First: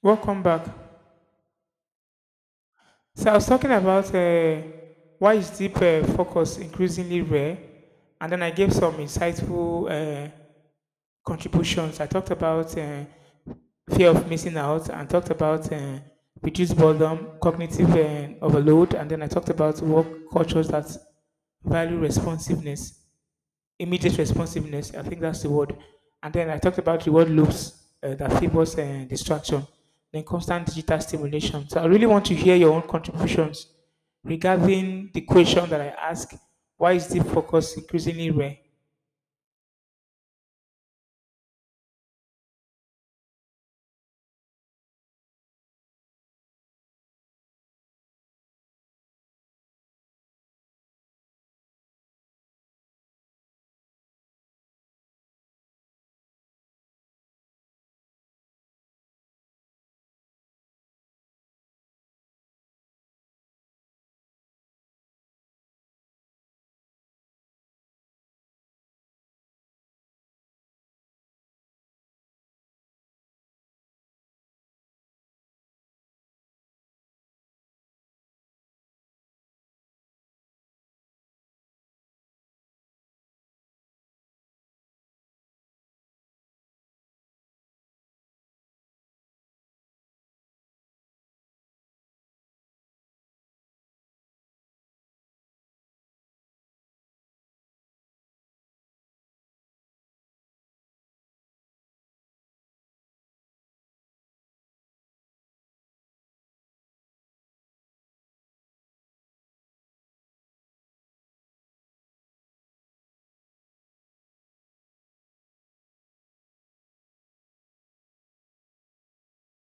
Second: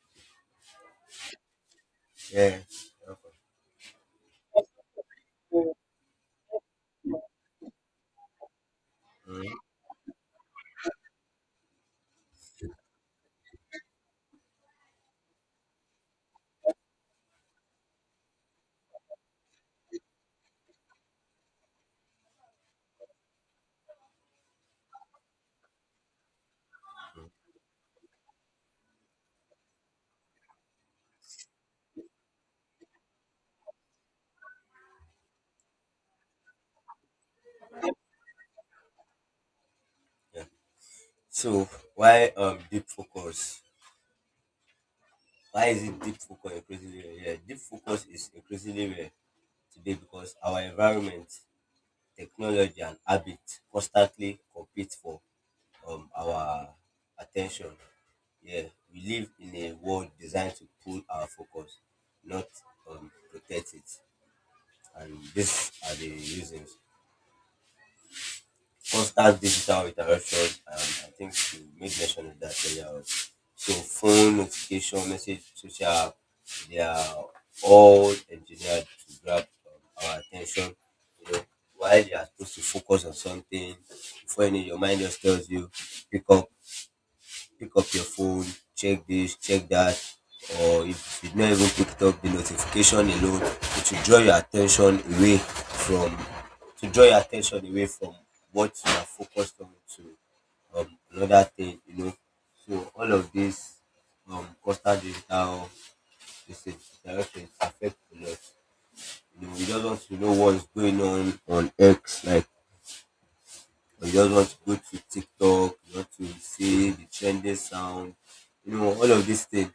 Welcome back. Yeah. So I was talking about why is deep focus increasingly rare, and then I gave some Mhm. insightful contributions. I talked about fear of missing out, and talked about reduced boredom, cognitive overload, and then I talked about work cultures that value responsiveness. Immediate responsiveness. I think that's the word. And then I talked about reward loops that favors distraction, then constant digital stimulation. So I really want to hear your own contributions regarding the question that I asked: why is deep focus increasingly rare? Yeah. So why um deep focus? Why is it deep focus increasingly rare? Yeah, deep focus is increasingly rare today because our environment, technology, and habit constantly compete for our attention. Yeah, we live in a world designed to pull our focus, not protect it, and these are the reasons. Constant digital interaction, and I think you made mention of that earlier on. So phone, notification, message, social app, they are all engineered to grab our attention. You know, while you are supposed to focus on something, before you know, your mind just tells you pick up pick up your phone, check this, check that. Or if you did not even pick it up, the notification alone, it will draw your attention away from to draw your attention away from what you are focused on to another thing, you know. So all of this constant digital this direction is affect a lot. You know, we just want to know what's going on X, like, or you just want to go to TikTok, you want to see the trending sound, you know, all of these things,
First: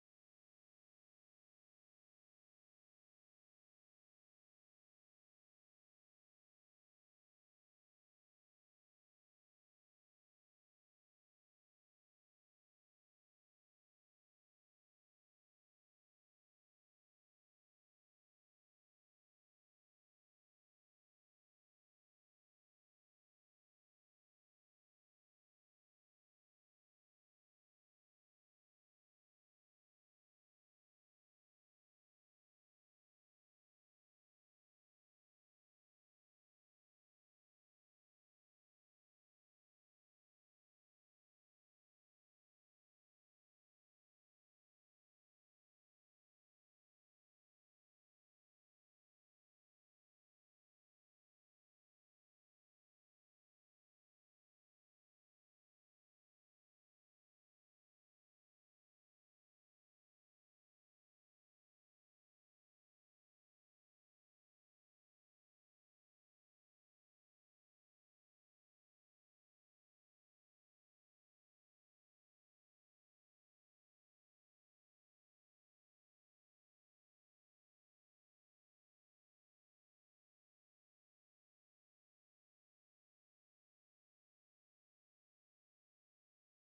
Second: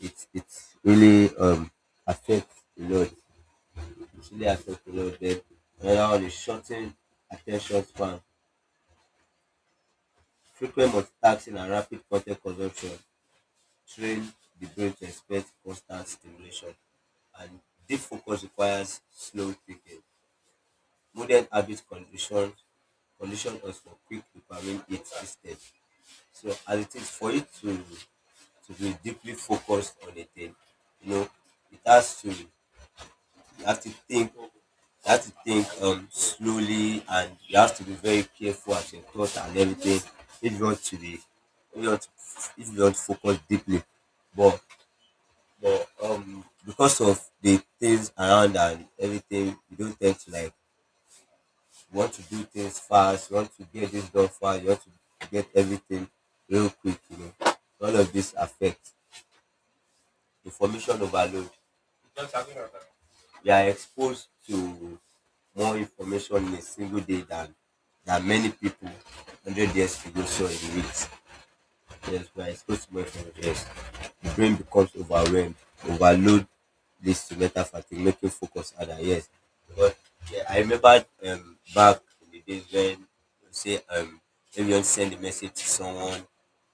it really affects a lot. It really affects a lot. Then another one is shortened attention span. Frequent multitasking and rapid content consumption train the brain to expect constant stimulation, and deep focus requires slow thinking. Modern habit condition condition us for quick dopamine hit instead. So as it is for you to be deeply focused on a thing. You know, it has to you have to think you have to think slowly, and you have to be very careful at your thoughts and everything if you want to be if you want to, if you want to focus deeply. But because of the things around and everything, you don't tend to like, you want to do things fast, you want to get this done fast, you want to get everything real quick, you know. All of this affects information overload. We are exposed to more information in a single day than many people hundred years ago saw in weeks. Yes, we are exposed to more information. Yes, the brain becomes overwhelmed. Overload leads to mental fatigue, making focus harder. Yes, because yeah, I remember back in the days when you say if you want to send a message to someone,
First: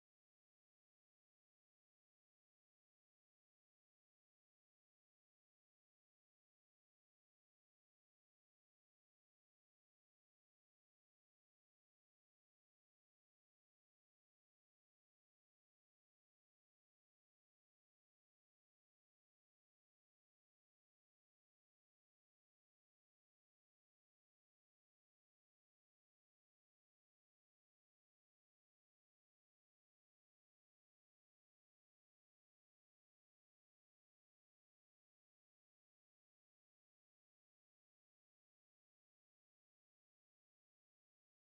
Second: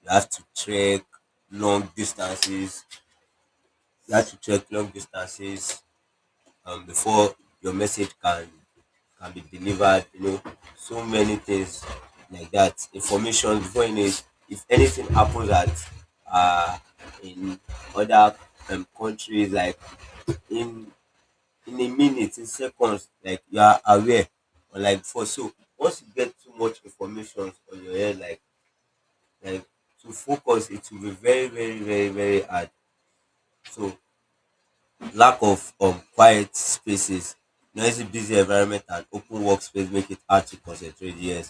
you have to track long distances. You have to track long distances before your message can be delivered. You know, so many things like that. Information, before you know it, if anything happens at uh, in other countries, like in in a minute, in seconds, like you are aware. Or like for so once you get too much information on your head, like to focus, it will be very very very very hard. So lack of quiet spaces, noisy, busy environment, and open workspace make it hard to concentrate. Yes,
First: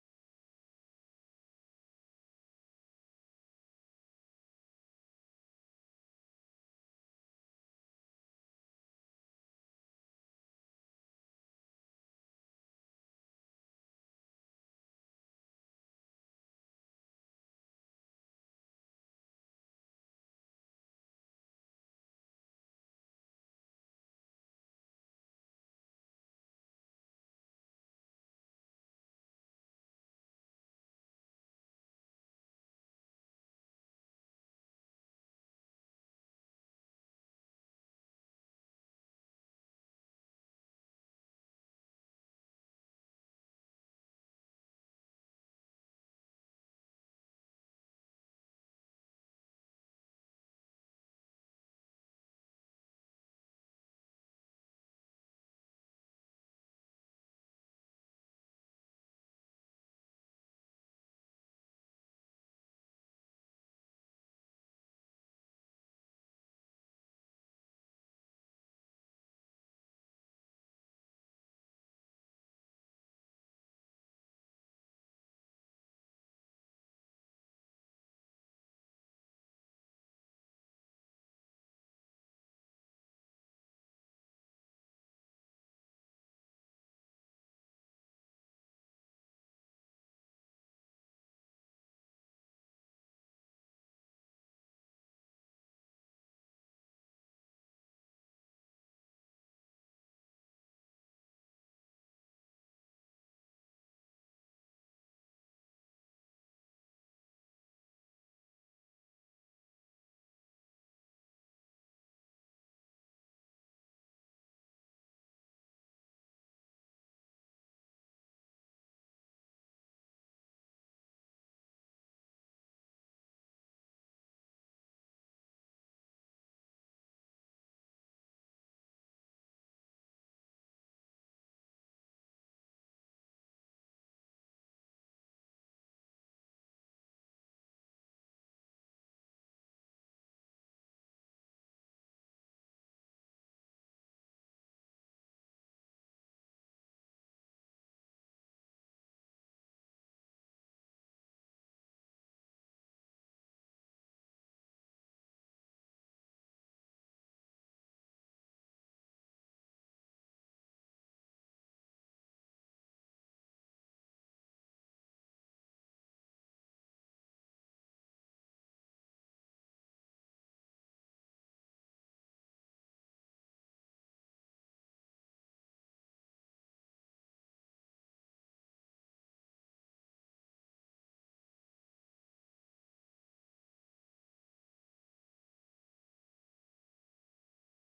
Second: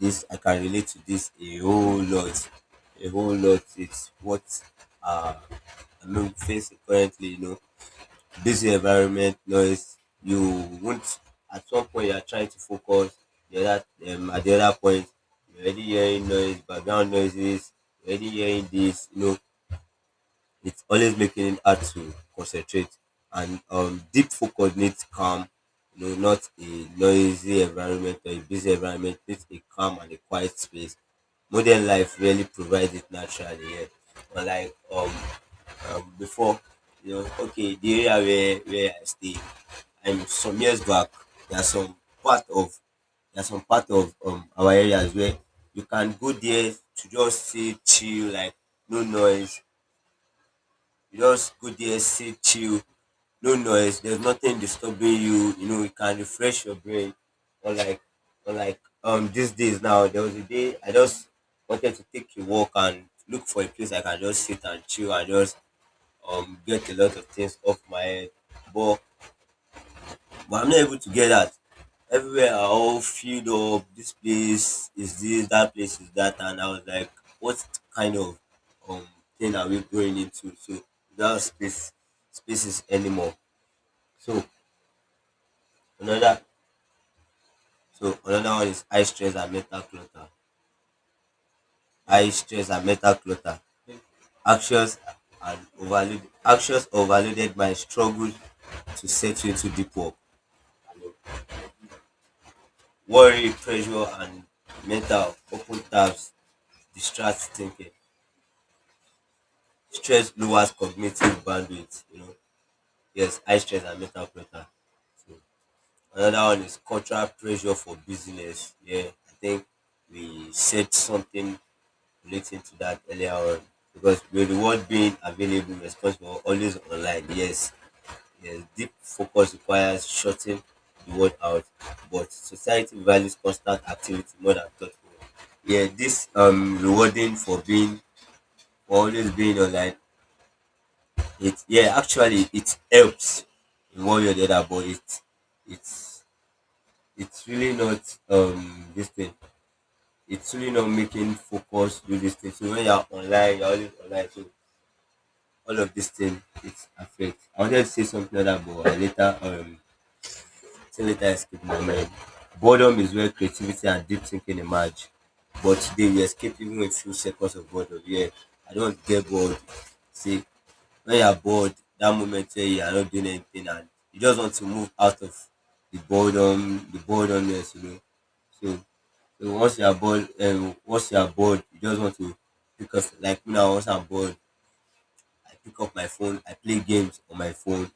this, I can relate to this a whole lot, a whole lot. It's what uh, I'm facing currently. You know, busy environment, noise. You won't At one point you are trying to focus. The other At the other point, you're already hearing noise, background noises. You're already hearing this. You know, it's always making it hard to concentrate. And deep focus needs calm, you know, not a noisy environment or a busy environment. Needs a calm and a quiet space. Modern life really provides it naturally. Yeah, unlike before, you know. Okay, the area where I stay and some years back, There's some part of there's some part of our areas where you can go there to just sit, chill, like no noise. You just go there, sit, chill, no noise, there's nothing disturbing you, you know, you can refresh your brain. Or like or like these days now, there was a day I just wanted to take a walk and look for a place I can just sit and chill and just get a lot of things off my head. But I'm not able to get that. Everywhere are all filled up. This place is this, that place is that, and I was like, what kind of um thing are we going into? So without spaces anymore. So another another one is high stress and mental clutter. High stress and mental clutter. Actions Actions overloaded my struggle to settle into deep work. Worry, pressure and mental open tabs distract thinking. Stress lowers cognitive bandwidth, you know. Yes, high stress and mental clutter. So another one is cultural pressure for business. Yeah, I think we said something relating to that earlier on, because with the world being available, responsible, always online. Yes, yes, deep focus requires shutting the world out, but society values constant activity more than thoughtful. Yeah, this rewarding for being for always being online. It, yeah, actually it helps in one way or the other, but it's it's really not this thing. It's really not making focus do this thing. So when you're online, you're always online. So all of this thing it affects. I wanted to say something other, but I later escape my mind. Boredom is where creativity and deep thinking emerge. But today we escape even with few seconds of boredom. Yeah, I don't get bored. See, when you are bored, that moment where you are not doing anything and you just want to move out of the boredom, the boredomness, you know. So, so, once you are bored, once you are bored, you just want to pick up. Like me now, once I'm bored, I pick up my phone. I play games on my phone,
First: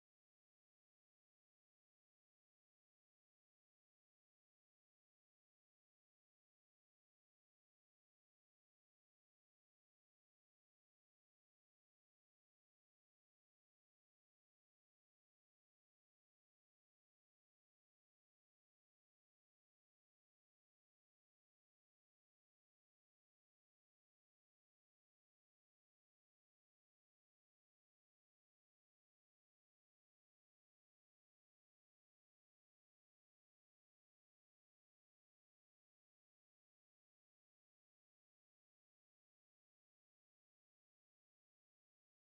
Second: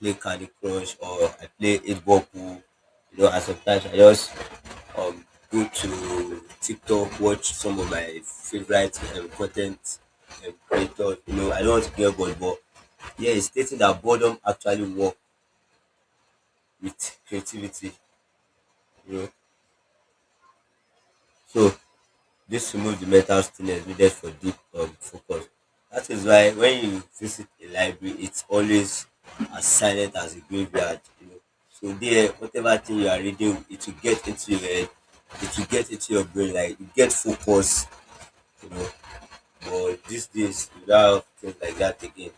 play Candy Crush, or I play eight ball pool. You know, and sometimes I just um go to TikTok, watch some of my favorite content creators. You know, I don't want to be a, but yeah, it's stating that boredom actually work with creativity. You know, so this removes the mental stillness needed for deep focus. That is why when you visit a library, it's always as silent as a graveyard. You know, so there, whatever thing you are reading, it will get into your head, it will get into your brain, like you get focus. You know, but these days we don't have things like that again.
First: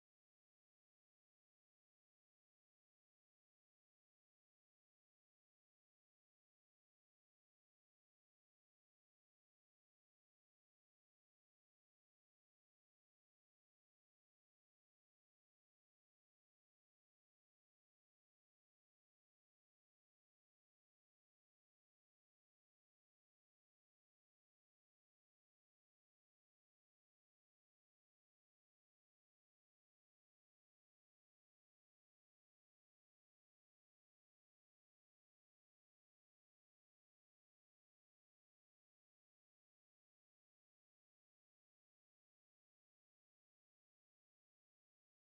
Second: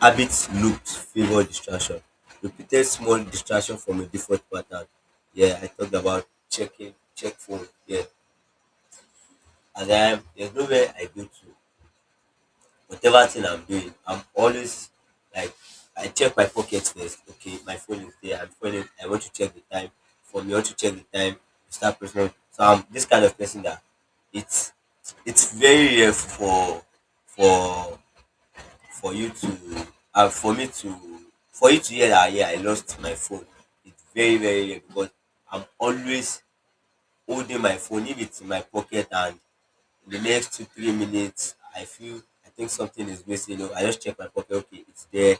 Habits loops favor distraction. Repeated small distraction from a default pattern. Yeah, I talked about checking, check phone. Yeah, and I there's nowhere I go to. Whatever thing I'm doing, I'm always like, I check my pocket first. Okay, my phone is there. I'm phoning. I want to check the time. For me, I want to check the time. You start personal. So I'm this kind of person that it's it's very rare for for you to and for me to for you to hear that, yeah, I lost my phone. It's very very rare because I'm always holding my phone. If it's in my pocket, and in the next 2 3 minutes I feel I think something is missing, you know, I just check my pocket. Okay, it's there.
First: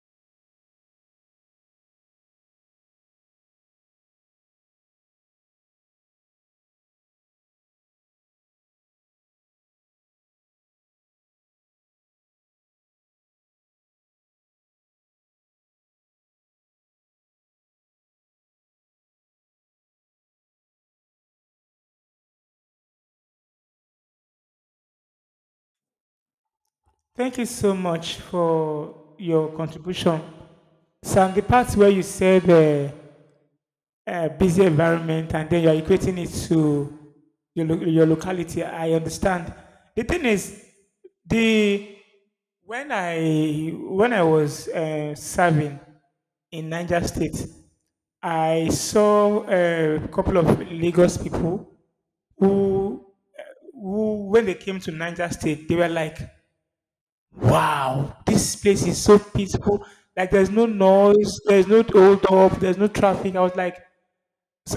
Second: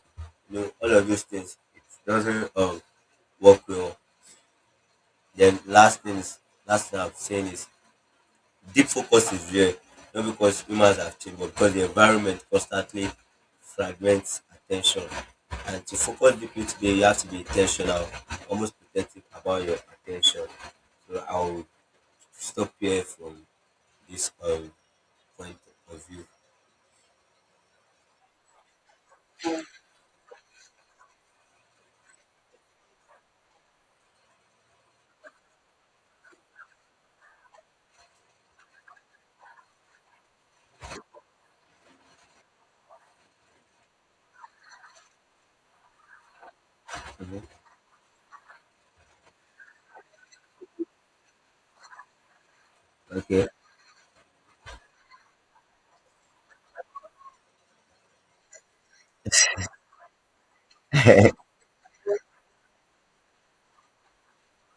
You know, all of those things. It doesn't work well. Then last thing I'm saying is deep focus is rare, not because humans have changed, but because the environment constantly fragments attention. And to focus deeply today, you have to be intentional, almost protective about your attention. So I'll stop here from this point of view. Thank you so much for your contribution. So, on the part where you said busy environment and then you are equating it to your locality. I understand. The thing is, the when I was serving in Niger Mhm. State, I saw a couple of Lagos people who Okay. who, when they came to Niger State, they were like, wow, this place is so peaceful. Like, there's no noise, there's no hold up, there's no traffic. I was like,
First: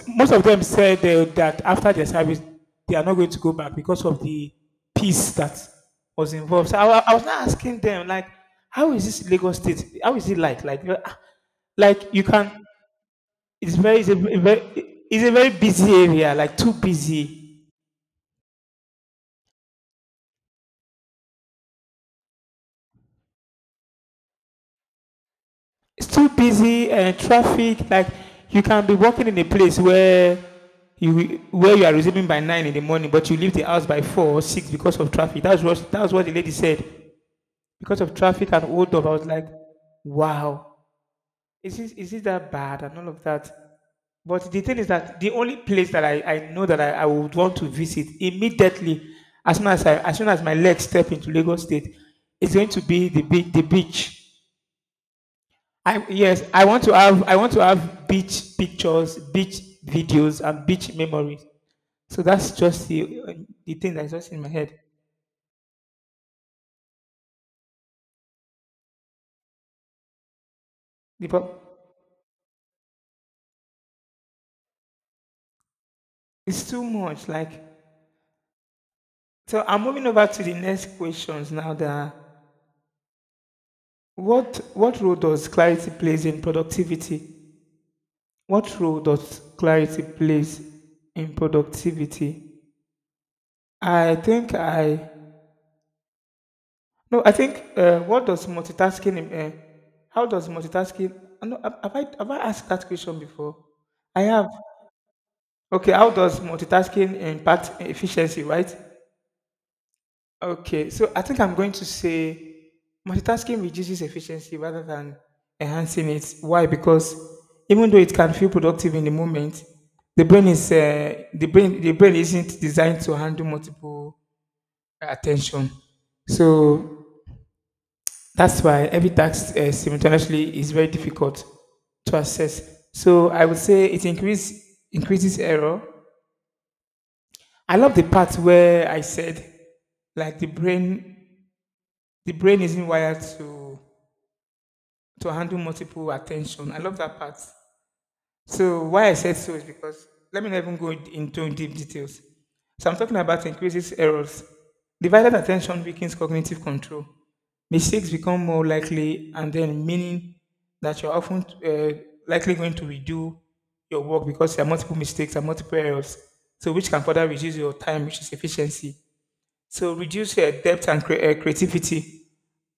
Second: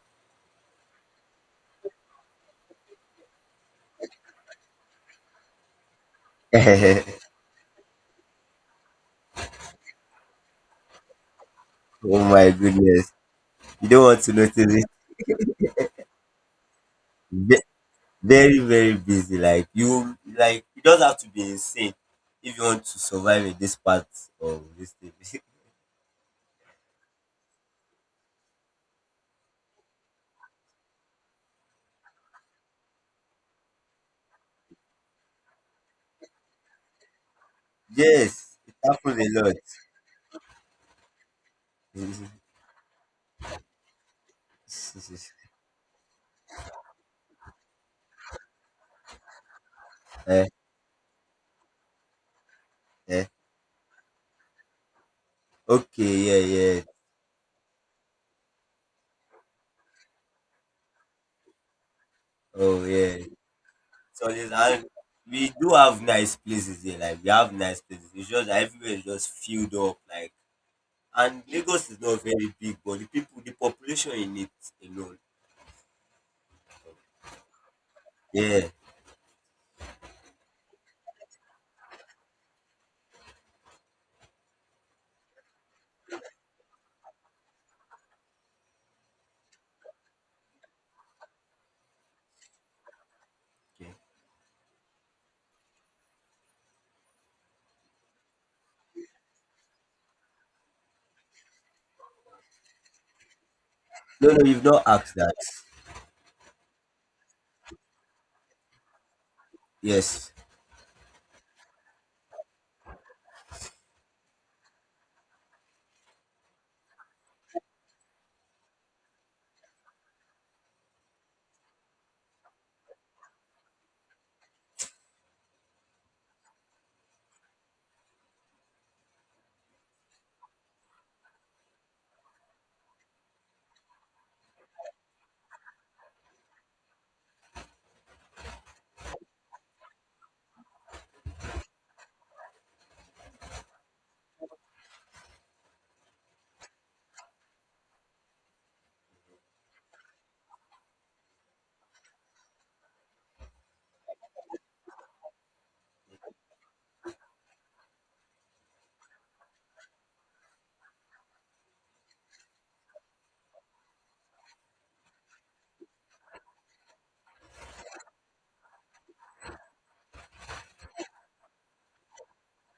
most of them said that after their service, they are not going to go back because of the peace that was involved. So I was not asking them, like, how is this Lagos State? How is it like? Like, you know, ah, like you Oh my can. goodness. It's You don't it's a want to notice it. it's a very busy area. Like too Ve- busy. Very, very busy. Like, you like you not have to be insane if you want to survive in this part of this thing. It's too busy and traffic. Like you can be walking in a place where you are resuming by nine in the morning, but you leave the house by four or six because of traffic. That's what the lady said. Because of traffic Yes, and it hold up. I happens was a like, lot. wow, is it that bad and all of that? But the thing is that the only place that I know that I would want to visit immediately, as soon as as soon as Eh, my legs step into Lagos State, is going to be eh. The beach. I Okay, yeah, yes, yeah. I want to have beach pictures, beach videos, and beach memories. So that's Oh, just yeah. The thing that's So just in my this, head. and we do have nice places here. Like, we have nice places. It's just that everywhere is just filled up. Like, The, and pro- Lagos is not very big, but the people, the population in it alone. it's too much. Like Yeah. so I'm moving over to the next questions now. That what role does clarity plays in productivity? What role does clarity plays in productivity? Okay. I think I no. I think what does multitasking? Uh, how does multitasking? No, have have I asked that question before? I No, no, have. you've not asked that. Okay. How does multitasking impact efficiency? Right. Yes. Okay, so I think I'm going to say multitasking reduces efficiency rather than enhancing it. Why? Because even though it can feel productive in the moment, the brain is the brain isn't designed to handle multiple attention. So that's why every task simultaneously is very difficult to assess. So I would say it increases error. I love the part where I said like the brain isn't wired to handle multiple attention. I love that part. So why I said so is because let me not even go into deep details. So I'm talking about increases errors. Divided attention weakens cognitive control. Mistakes become more likely, and then meaning that you're often likely going to redo your work because there are multiple mistakes and multiple errors. So which can further reduce your time, which is efficiency. So reduce your depth and creativity.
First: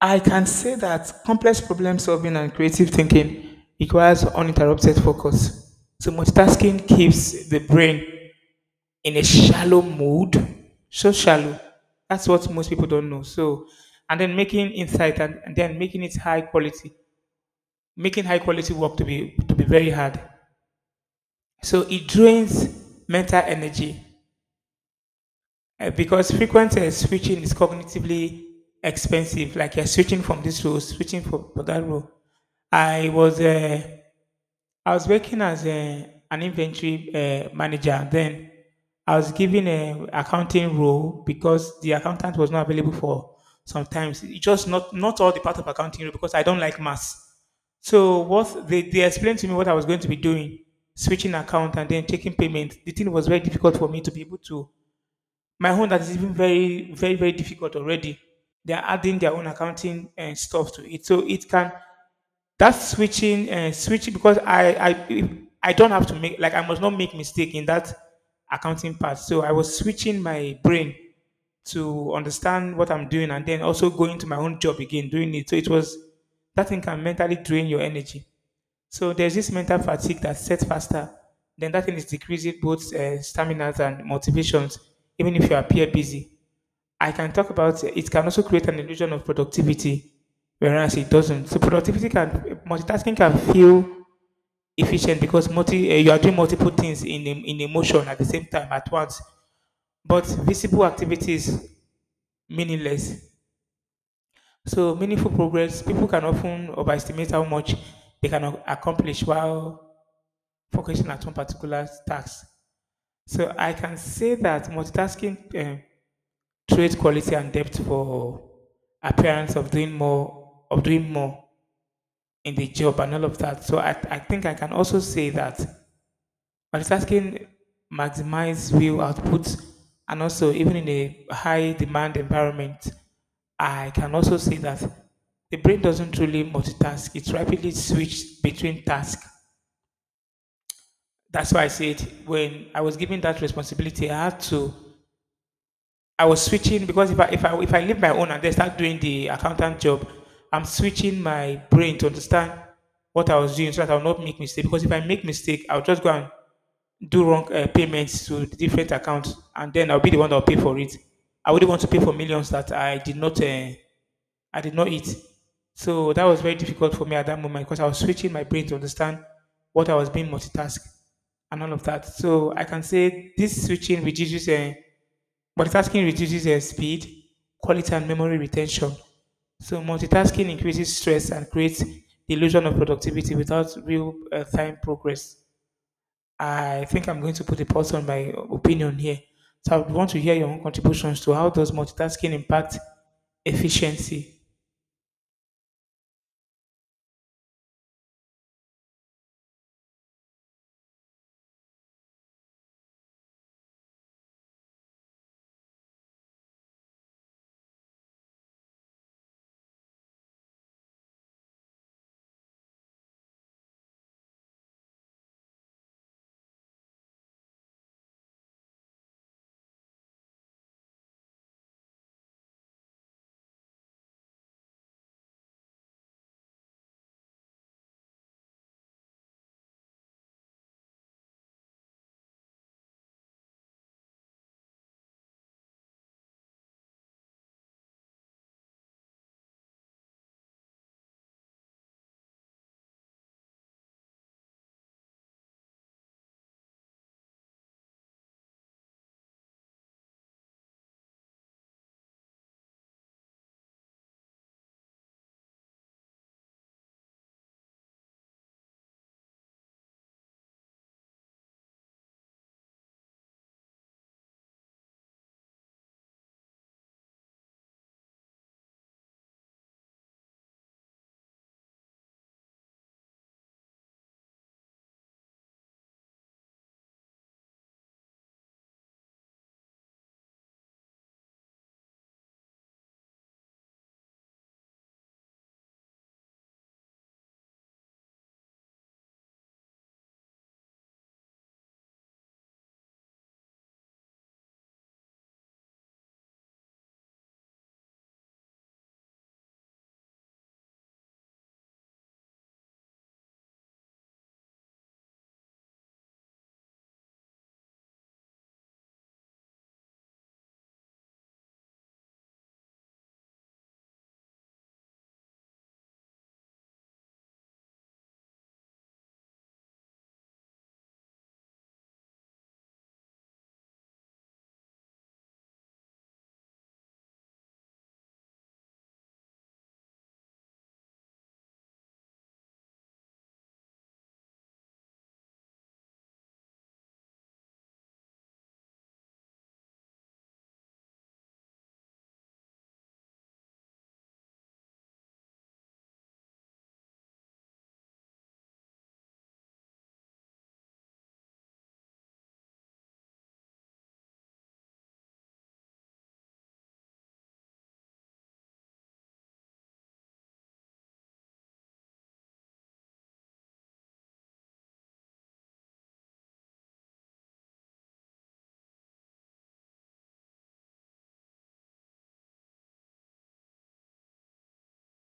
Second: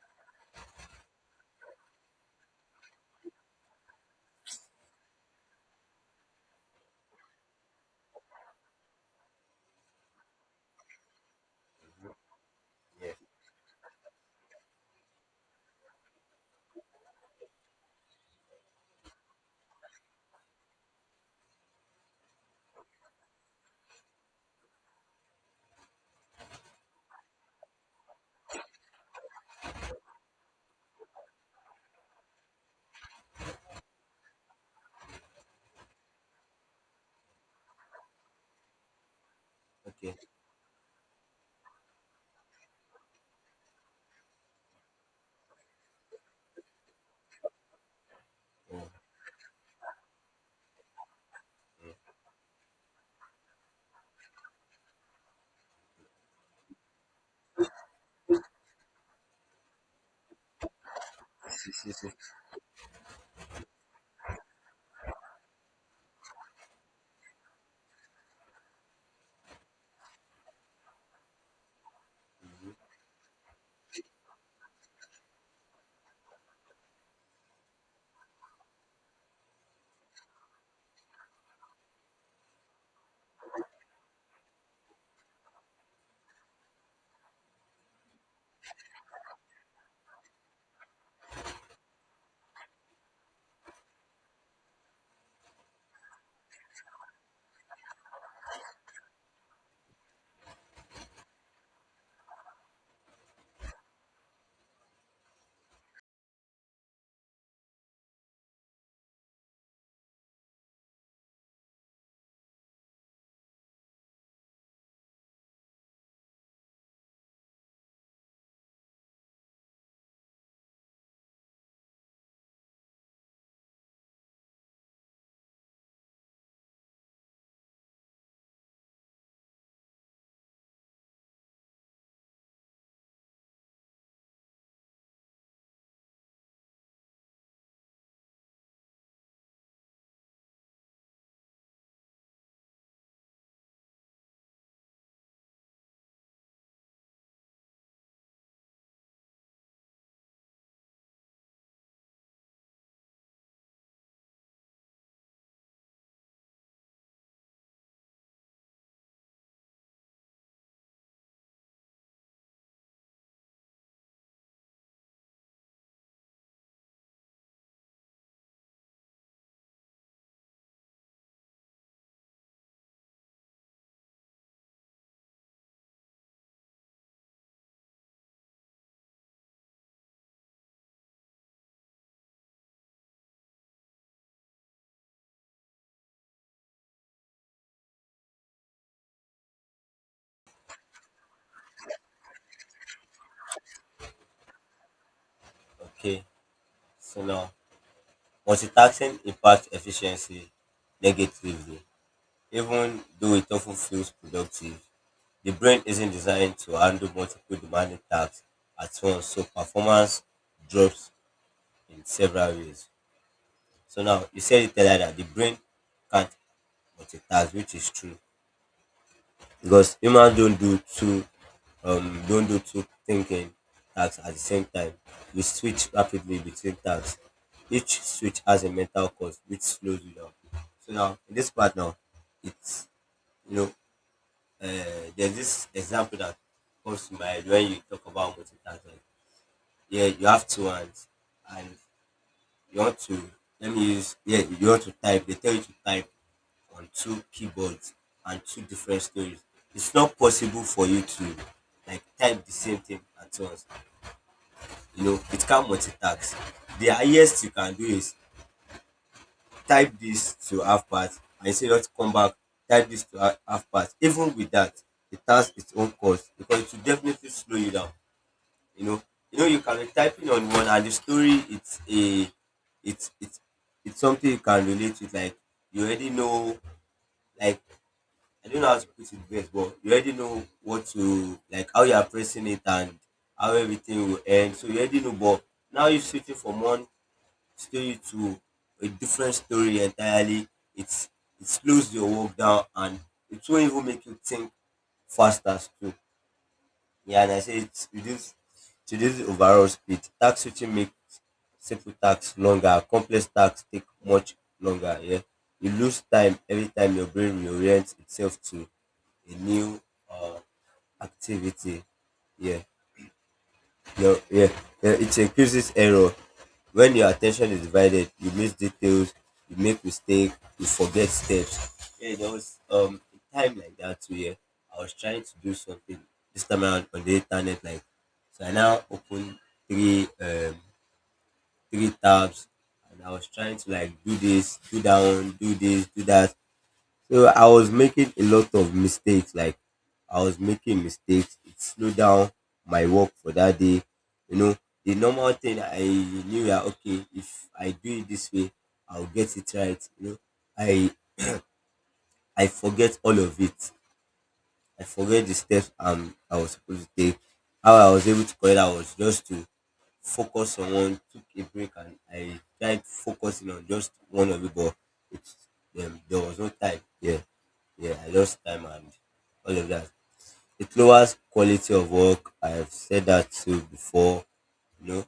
I can say that complex problem solving and creative thinking requires uninterrupted focus. So multitasking keeps the brain in a shallow mood, so shallow. That's what most people don't Yeah. know. So, and then making insight and then making it high quality, making high quality work to be very hard. So it drains mental energy. Because frequent switching is cognitively expensive. Like you're switching from this role, switching for that role. I was uh, I was working as an inventory manager. Then I was given a Okay. accounting role because the accountant was not available for sometimes. It just not all the part of accounting role because I don't like maths. So what Yeah. They explained to me what I was going to be doing, switching account and then taking payment. The thing was very difficult for me to be able to my own that is even very difficult already. They are adding their own accounting and stuff to it, so it Si, can si, si. that switching and switching because I don't have to make like I must not make mistake in that accounting part. So I was switching my brain to understand what I'm doing and then also going to my own job again doing it. So it was that thing can mentally drain your energy. So there's this mental fatigue that sets faster. Then that thing is decreasing both staminas and motivations, even if you appear busy. I can talk about it can also create an illusion of productivity, whereas it doesn't. So productivity can multitasking can feel efficient because multi you are doing multiple things in in a motion at the same time at once. But visible activity is meaningless. So meaningful progress people can often overestimate how much they can accomplish while focusing at one particular task. So I can say that multitasking trades quality and depth for appearance of doing more of doing more in the job and all of that. So I think I can also say that multitasking maximize real output and also even in a high demand environment, I can also say that the brain doesn't truly multitask. It rapidly switches between tasks. That's why I said when I was given that responsibility, I had to. I was switching because if I leave my own and then start doing the accountant job, I'm switching my brain to understand what I was doing so that I'll not make mistake. Because if I make mistake, I'll just go and do wrong payments to the different accounts, and then I'll be the one that'll pay for it. I wouldn't want to pay for millions that I did not eat. So that was very difficult for me at that moment because I was switching my brain to understand what I was being multitask and all of that. So I can say this switching reduces multitasking reduces speed, quality, and memory retention. So multitasking increases stress and creates the illusion of productivity without real time progress. I think I'm going to put a pause on my opinion here. So I would want to hear your own contributions to how does multitasking impact efficiency. Okay. So now, multitasking impacts efficiency negatively. Even though it often feels productive, the brain isn't designed to handle multiple demanding tasks at once, so performance drops in several ways. So now you said it earlier that the brain can't multitask, which is true because humans don't do two thinking tasks at the same time. We switch rapidly between tasks. Each switch has a mental cost which slows you down. So now in this part now, it's, you know, uh, there's this example that comes to mind when you talk about multitasking. Yeah, you have two hands, and you want to, let me use, yeah, you want to type, they tell you to type on two keyboards and two different stories. It's not possible for you to like type the same thing at once. You know, it can multitask. The highest you can do is type this to half past and you say not come back, type this to half past. Even with that, it has its own cost because it will definitely slow you down. You know, you know, you can be typing on one, and the story it's a it's it's something you can relate with. Like you already know, like I don't know how to put it best, but you already know what to like, how you are pressing it, and how everything will end. So you already know, but now you're switching from one story to a different story entirely. It's it slows your work down, and it won't even make you think faster too. Yeah, and I say it reduce the overall speed. Tax switching makes simple tasks longer, complex tasks take much longer. Yeah, you lose time every time your brain reorients itself to a new uh, activity. Yeah, no, yeah, yeah, it increases error. When your attention is divided, you miss details, you make mistakes, you forget steps. Yeah, there was a time like that too. Yeah, I was trying to do something this time around on the internet. Like, so I now open three um three tabs, and I was trying to like do this, do that one, do this, do that. So I was making a lot of mistakes. Like I was making mistakes. It slowed down my work for that day. You know, the normal thing I knew that okay, if I do it this way, I'll get it right. You know, I I forget all of it. I forget the steps I was supposed to take. How I was able to correct that was just to focus on one, took a break, and I tried focusing on just one of it, but it, there was no time. Yeah, yeah, I lost time and all of that. It lowers quality of work. I've said that too before. You know,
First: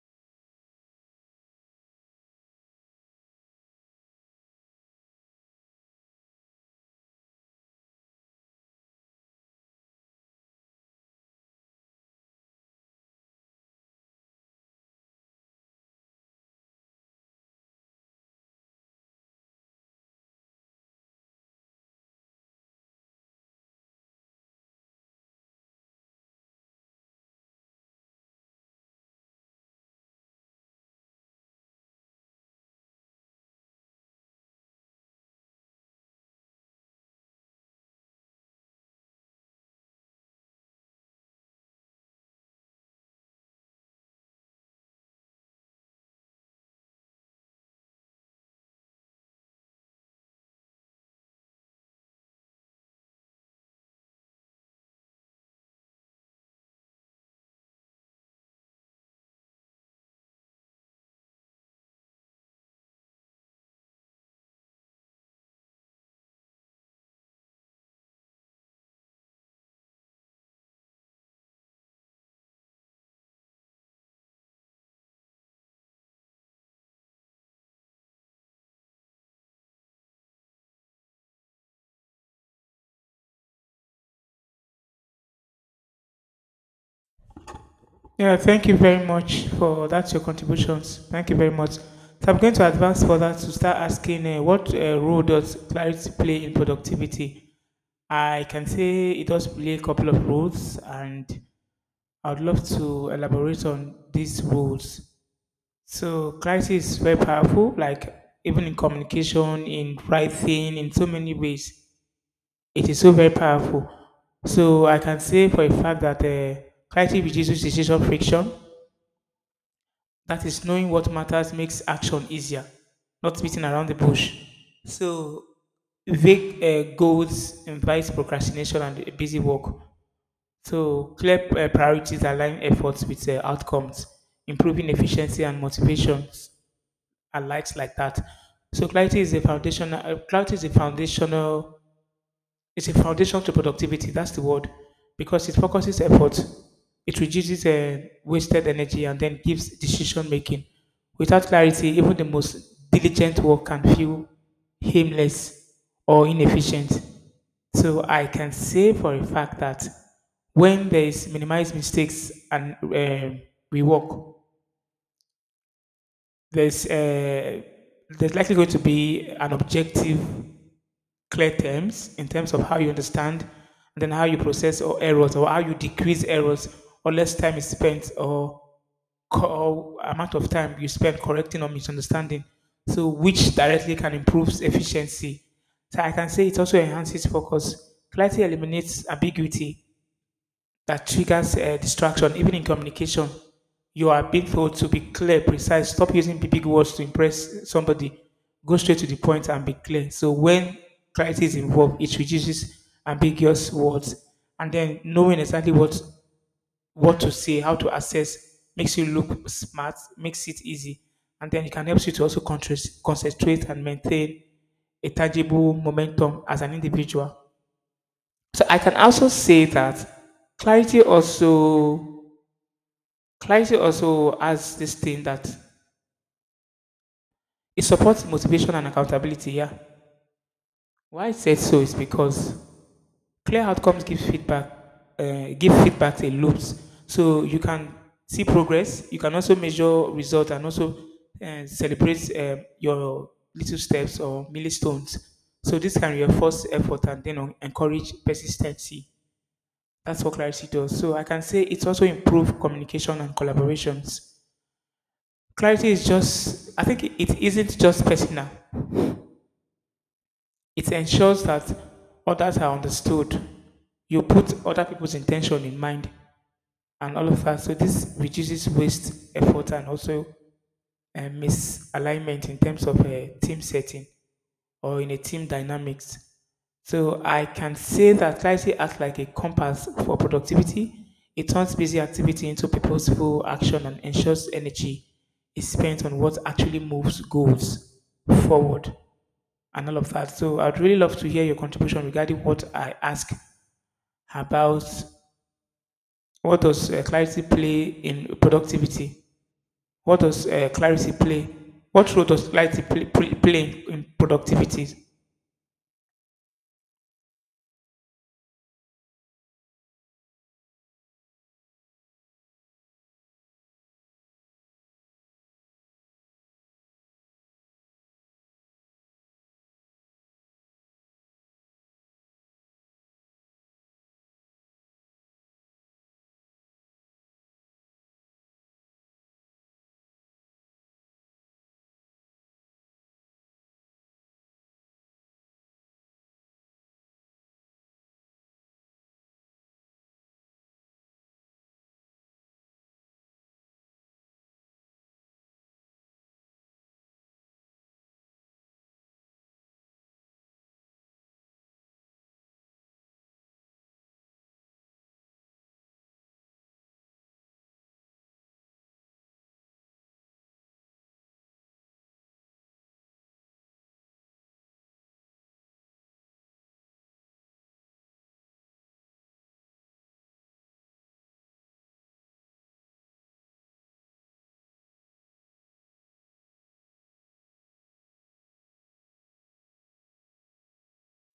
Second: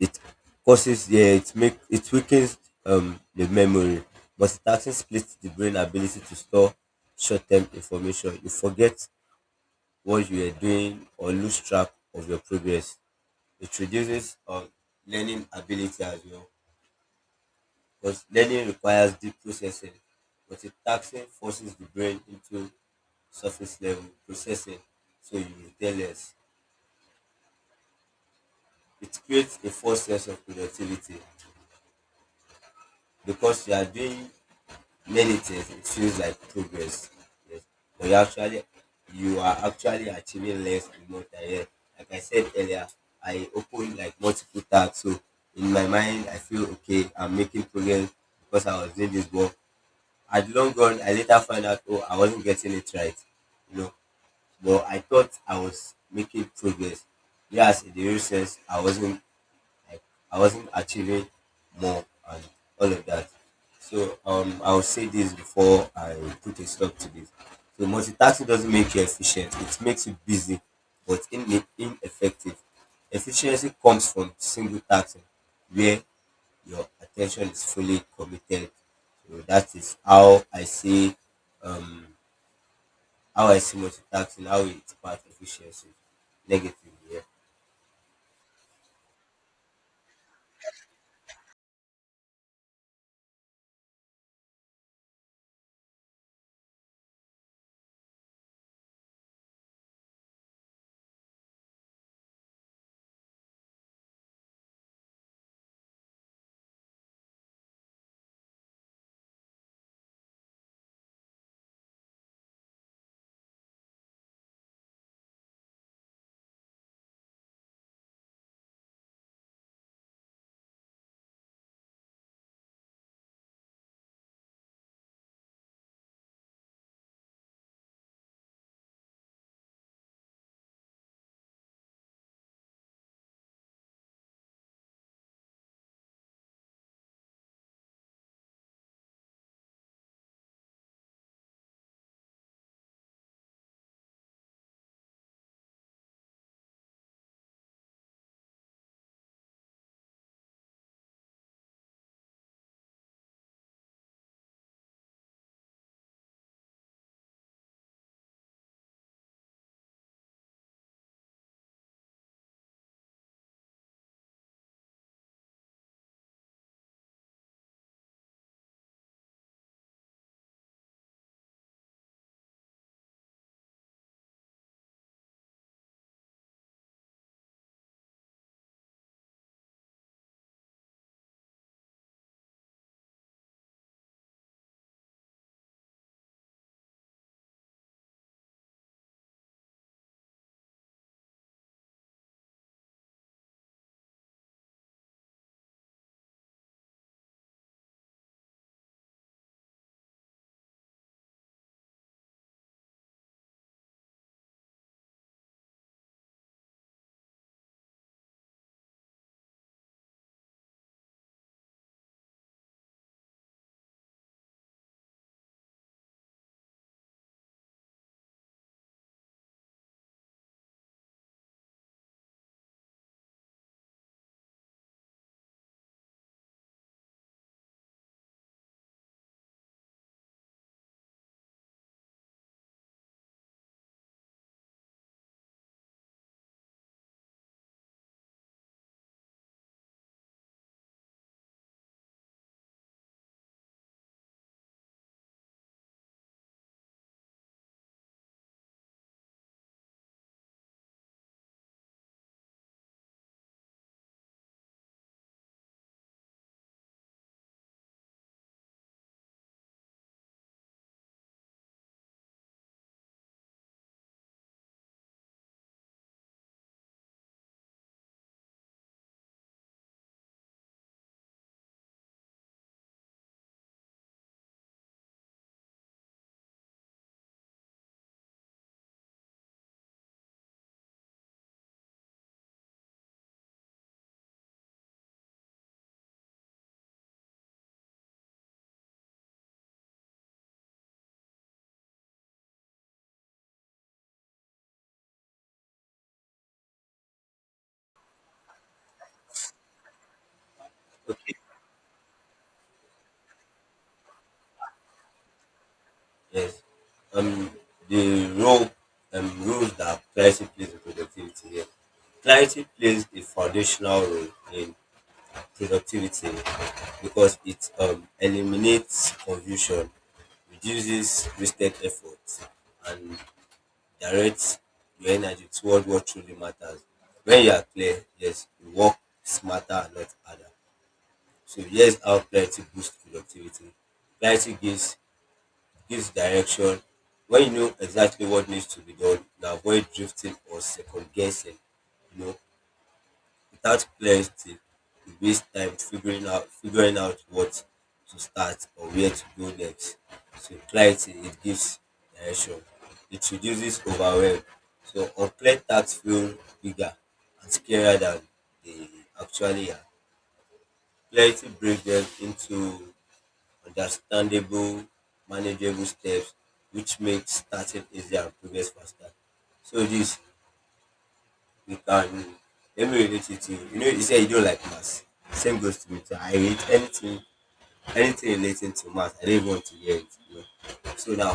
it causes yeah, it weakens the memory. Multitasking splits the brain ability to store short-term information. You forget what you are doing or lose track of your progress. It reduces learning ability as well because learning requires deep processing, but a taxing forces the brain into surface level processing, so you retain less. It creates a false sense of productivity because you are doing many things it feels like progress, yes, but you are actually achieving less and more time, yes. Like I said earlier, I opened like multiple tabs, so in my mind I feel okay I'm making progress because I was doing this, but at long run I later found out oh I wasn't getting it right. You know, but I thought I was making progress. Yes, in the real sense I wasn't, like I wasn't achieving more and all of that. So I will say this before I put a stop to this. So multitasking doesn't make you efficient; it makes you busy, but ineffective. Efficiency comes from single tasking, where your attention is fully committed. So that is um, how I see multitasking, how it impacts efficiency negatively. Yeah. Yeah, thank you very much for that, your contributions. Thank you very much. So I'm going to advance further to start asking what role does clarity play in productivity? I can say it does play a couple of roles, and I'd love to elaborate on these roles. So clarity is very powerful, like even in communication, in writing, in so many ways. It is so very powerful. So I can say for a fact that clarity reduces decision friction. That is knowing what matters makes action easier, not beating around the bush. So vague goals invite procrastination and busy work. So clear priorities align efforts with outcomes, improving efficiency and motivations and likes like that. So Clarity is a foundational, it's a foundation to productivity. That's the word, because it focuses effort, it reduces wasted energy, and then gives decision making. Without clarity, even the most diligent work can feel aimless or inefficient. So I can say for a fact that when there is minimized mistakes and we work, there's there's likely going to be an objective clear terms in terms of how you understand, and then how you process or errors, or how you decrease errors, or less time is spent, or, or amount of time you spend correcting or misunderstanding. So, which directly can improve efficiency. So, I can say it also enhances focus. Clarity eliminates ambiguity that triggers distraction, even in communication. You are being told to be clear, precise. Stop using big big words to impress somebody. Go straight to the point and be clear. So when clarity is involved, it reduces ambiguous words, and then knowing exactly what to say, how to assess, makes you look smart, makes it easy, and then it can help you to also concentrate and maintain a tangible momentum as an individual. So I can also say that clarity also clarity also has this thing that it supports motivation and accountability. Yeah. Why I said so is because clear outcomes give feedback in loops. So you can see progress. You can also measure result and also celebrate your little steps or milestones. So this can reinforce effort and then encourage persistency. That's what clarity does. So I can say it also improves communication and collaborations. Clarity is just, I think it isn't just personal. It ensures that others are understood. You put other people's intention in mind and all of that. So this reduces waste, effort, and also misalignment in terms of a team setting or in a team dynamics. So I can say that clarity acts like a compass for productivity. It turns busy activity into purposeful action and ensures energy is spent on what actually moves goals forward and all of that. So I'd really love to hear your contribution regarding what I ask about what does clarity play in productivity? What does clarity Okay. play? What role does clarity play in productivity? Yes. Um, the role roles that clarity plays in productivity here. Clarity plays a foundational role in productivity because it eliminates confusion, reduces wasted effort, and directs your energy toward what truly matters. When you are clear, yes, you work smarter and not harder. So here's how clarity boosts productivity. Clarity gives direction. When you know exactly what needs to be done, you can avoid drifting or second guessing. You know, without clarity, you waste time figuring out what to start or where to go next. So clarity it gives direction. It reduces overwhelm. So unplanned tasks feel bigger and scarier than they actually are. Clarity breaks them into understandable, manageable steps, which makes starting easier and progress faster. So this we can let me relate it to you. You know, you say you don't like maths. Same goes to me too. I hate anything relating to maths. I don't even want to hear it. You know? So now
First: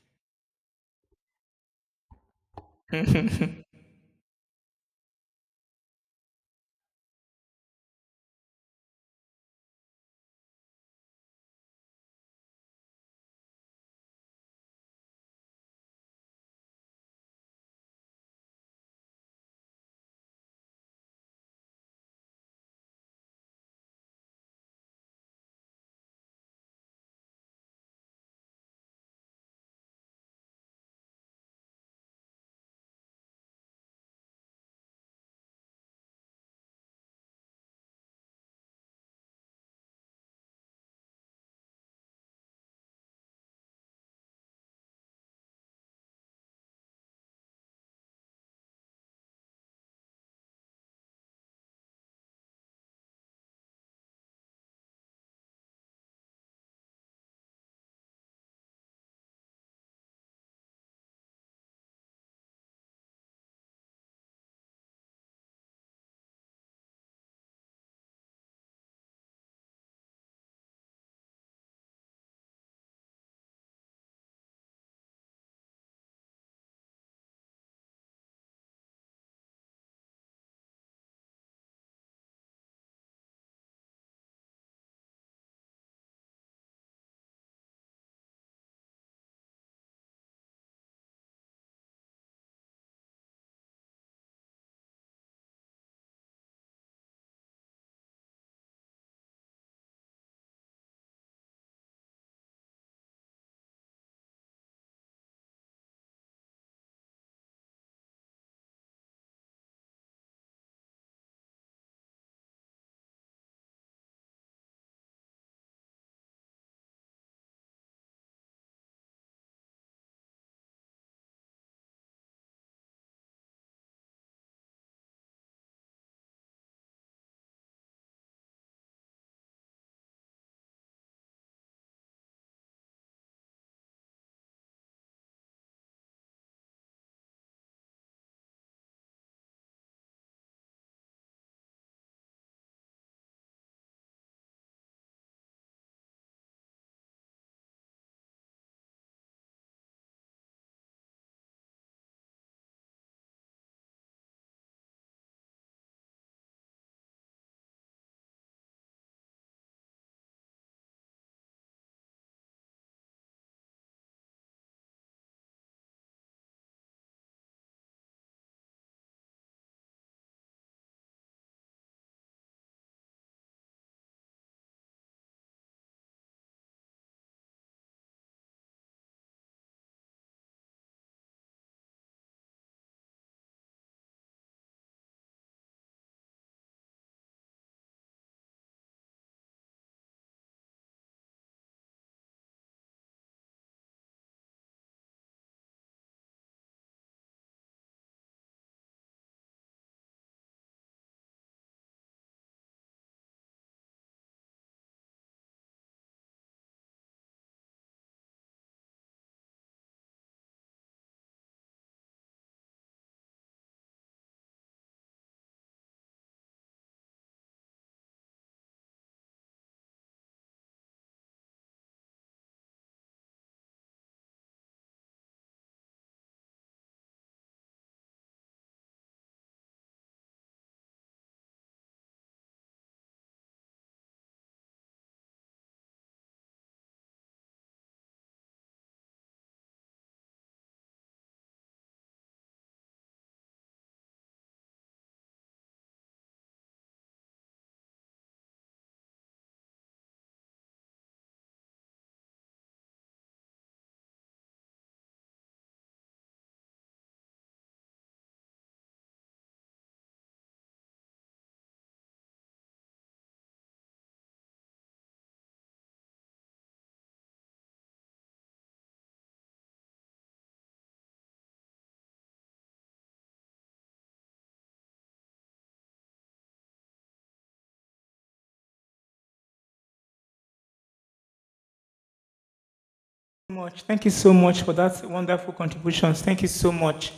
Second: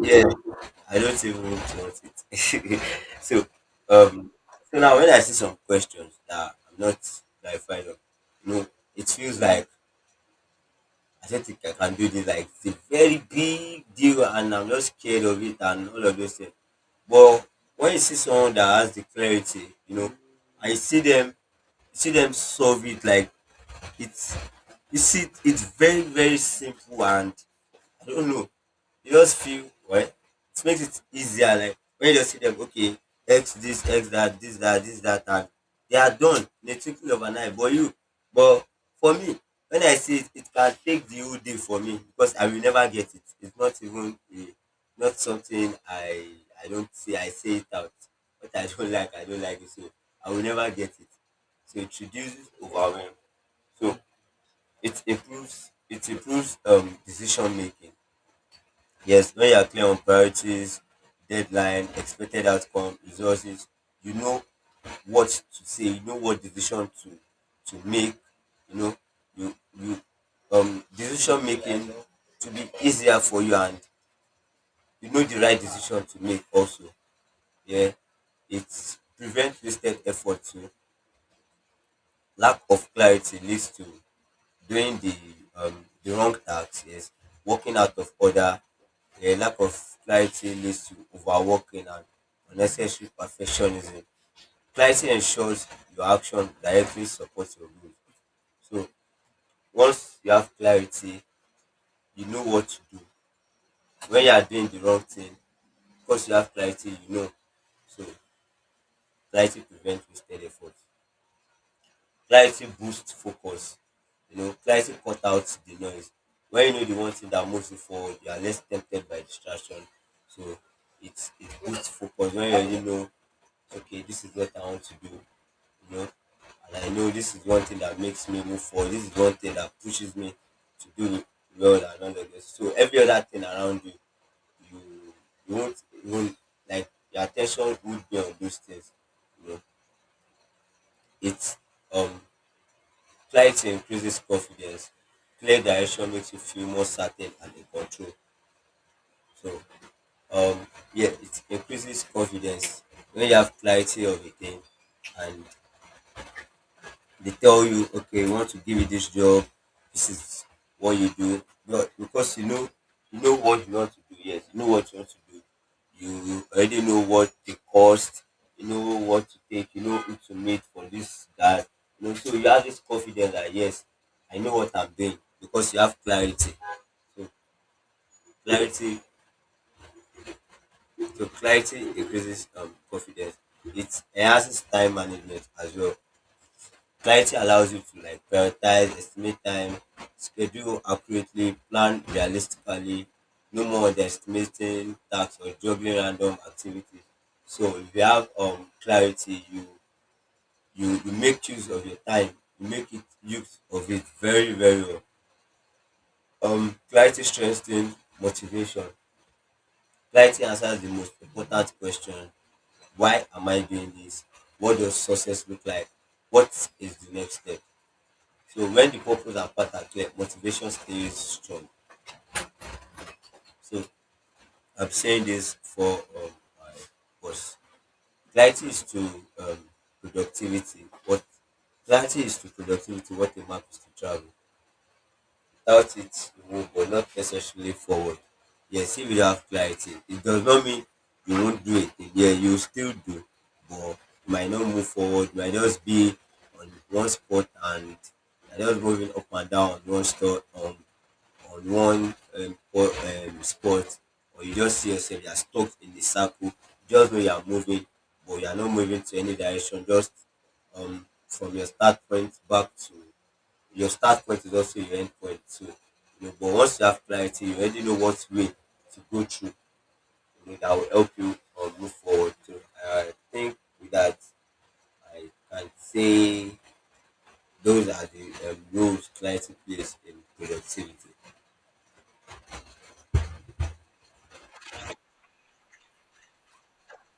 yeah, I don't even want it. So um so now when I see some questions that I'm not clarifying of, you know, it feels like I said "Think I can do this. Like it's a very big deal, and I'm just scared of it and all of those things. But when you see someone that has the clarity, you know, I see them, see them solve it like it's, you see, it's very very simple and I don't know. You just feel well. It makes it easier. Like when you just see them, okay, X this, X that, this that, this that, and they are done in a twinkling of an eye. But but for me, when I see it, it can take the whole day for me because I will never get it. It's not even a, not something I don't say. I say it out. What I don't like, I don't like it. So I will never get it. So it reduces overwhelm. So it improves decision making. Yes, when you are clear on priorities, deadline, expected outcome, resources, you know what to say, you know what decision to make, you know, you you decision making to be easier for you and you know the right decision to make also. Yeah. It prevents wasted effort to lack of clarity leads to doing the wrong acts, yes, working out of order, a lack of clarity leads to overworking and unnecessary perfectionism. Clarity ensures your action directly supports your goals. So once you have clarity, you know what to do. When you are doing the wrong thing, because you have clarity, you know. So clarity prevents wasted effort. Clarity boosts focus, you know, clarity cut out the noise. When you know the one thing that moves you forward, you are less tempted by distraction. So it boosts focus when you already know, okay, this is what I want to do, you know. And I know this is one thing that makes me move forward. This is one thing that pushes me to do well and all of this. So every other thing around you, you you won't even like your attention would be on those things. You know, it's um clarity increases confidence. Clear direction makes you feel more certain and in control. So, um, yeah, it increases confidence when you have clarity of a thing, and they tell you okay we want to give you this job, this is what you do, but because you know, you know what you want to do, yes, you know what you want to do, you already know what the cost, you know what to take, you know who to meet for this that, you know, so you have this confidence that yes I know what I'm doing because you have clarity. So clarity clarity increases confidence. It enhances time management as well. Clarity allows you to like prioritize, estimate time, schedule accurately, plan realistically, no more underestimating tasks or juggling random activities. So if you have clarity, you you make use of your time. You make it use of it very very well. Clarity strengthens motivation. Clarity answers the most important question: Why am I doing this? What does success look like? What is the next step? So when the purpose and path are clear, motivation stays strong. So I'm saying this for my boss. Clarity is to um, productivity. What Clarity is to productivity. What a map is to travel. Without it, you move, but not necessarily forward. Yes, if you have clarity, it does not mean you won't do it. Yeah, you still do, but you might not move forward. You might just be on one spot and you're just moving up and down on one spot. On one spot, or you just see yourself you are stuck in the circle, just know you are moving but you are not moving to any direction, just from your start point back to your start point is also your end point. So you know, but once you have clarity you already know what way to go through, you know, that will help you move forward. So I think with that I can say those are the roles clarity plays in productivity. much. Thank you so much for that wonderful contributions. Thank you so much.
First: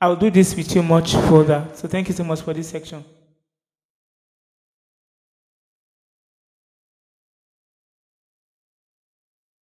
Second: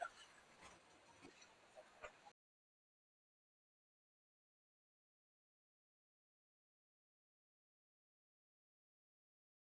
I'll do this with you much further. So thank you so much for this section.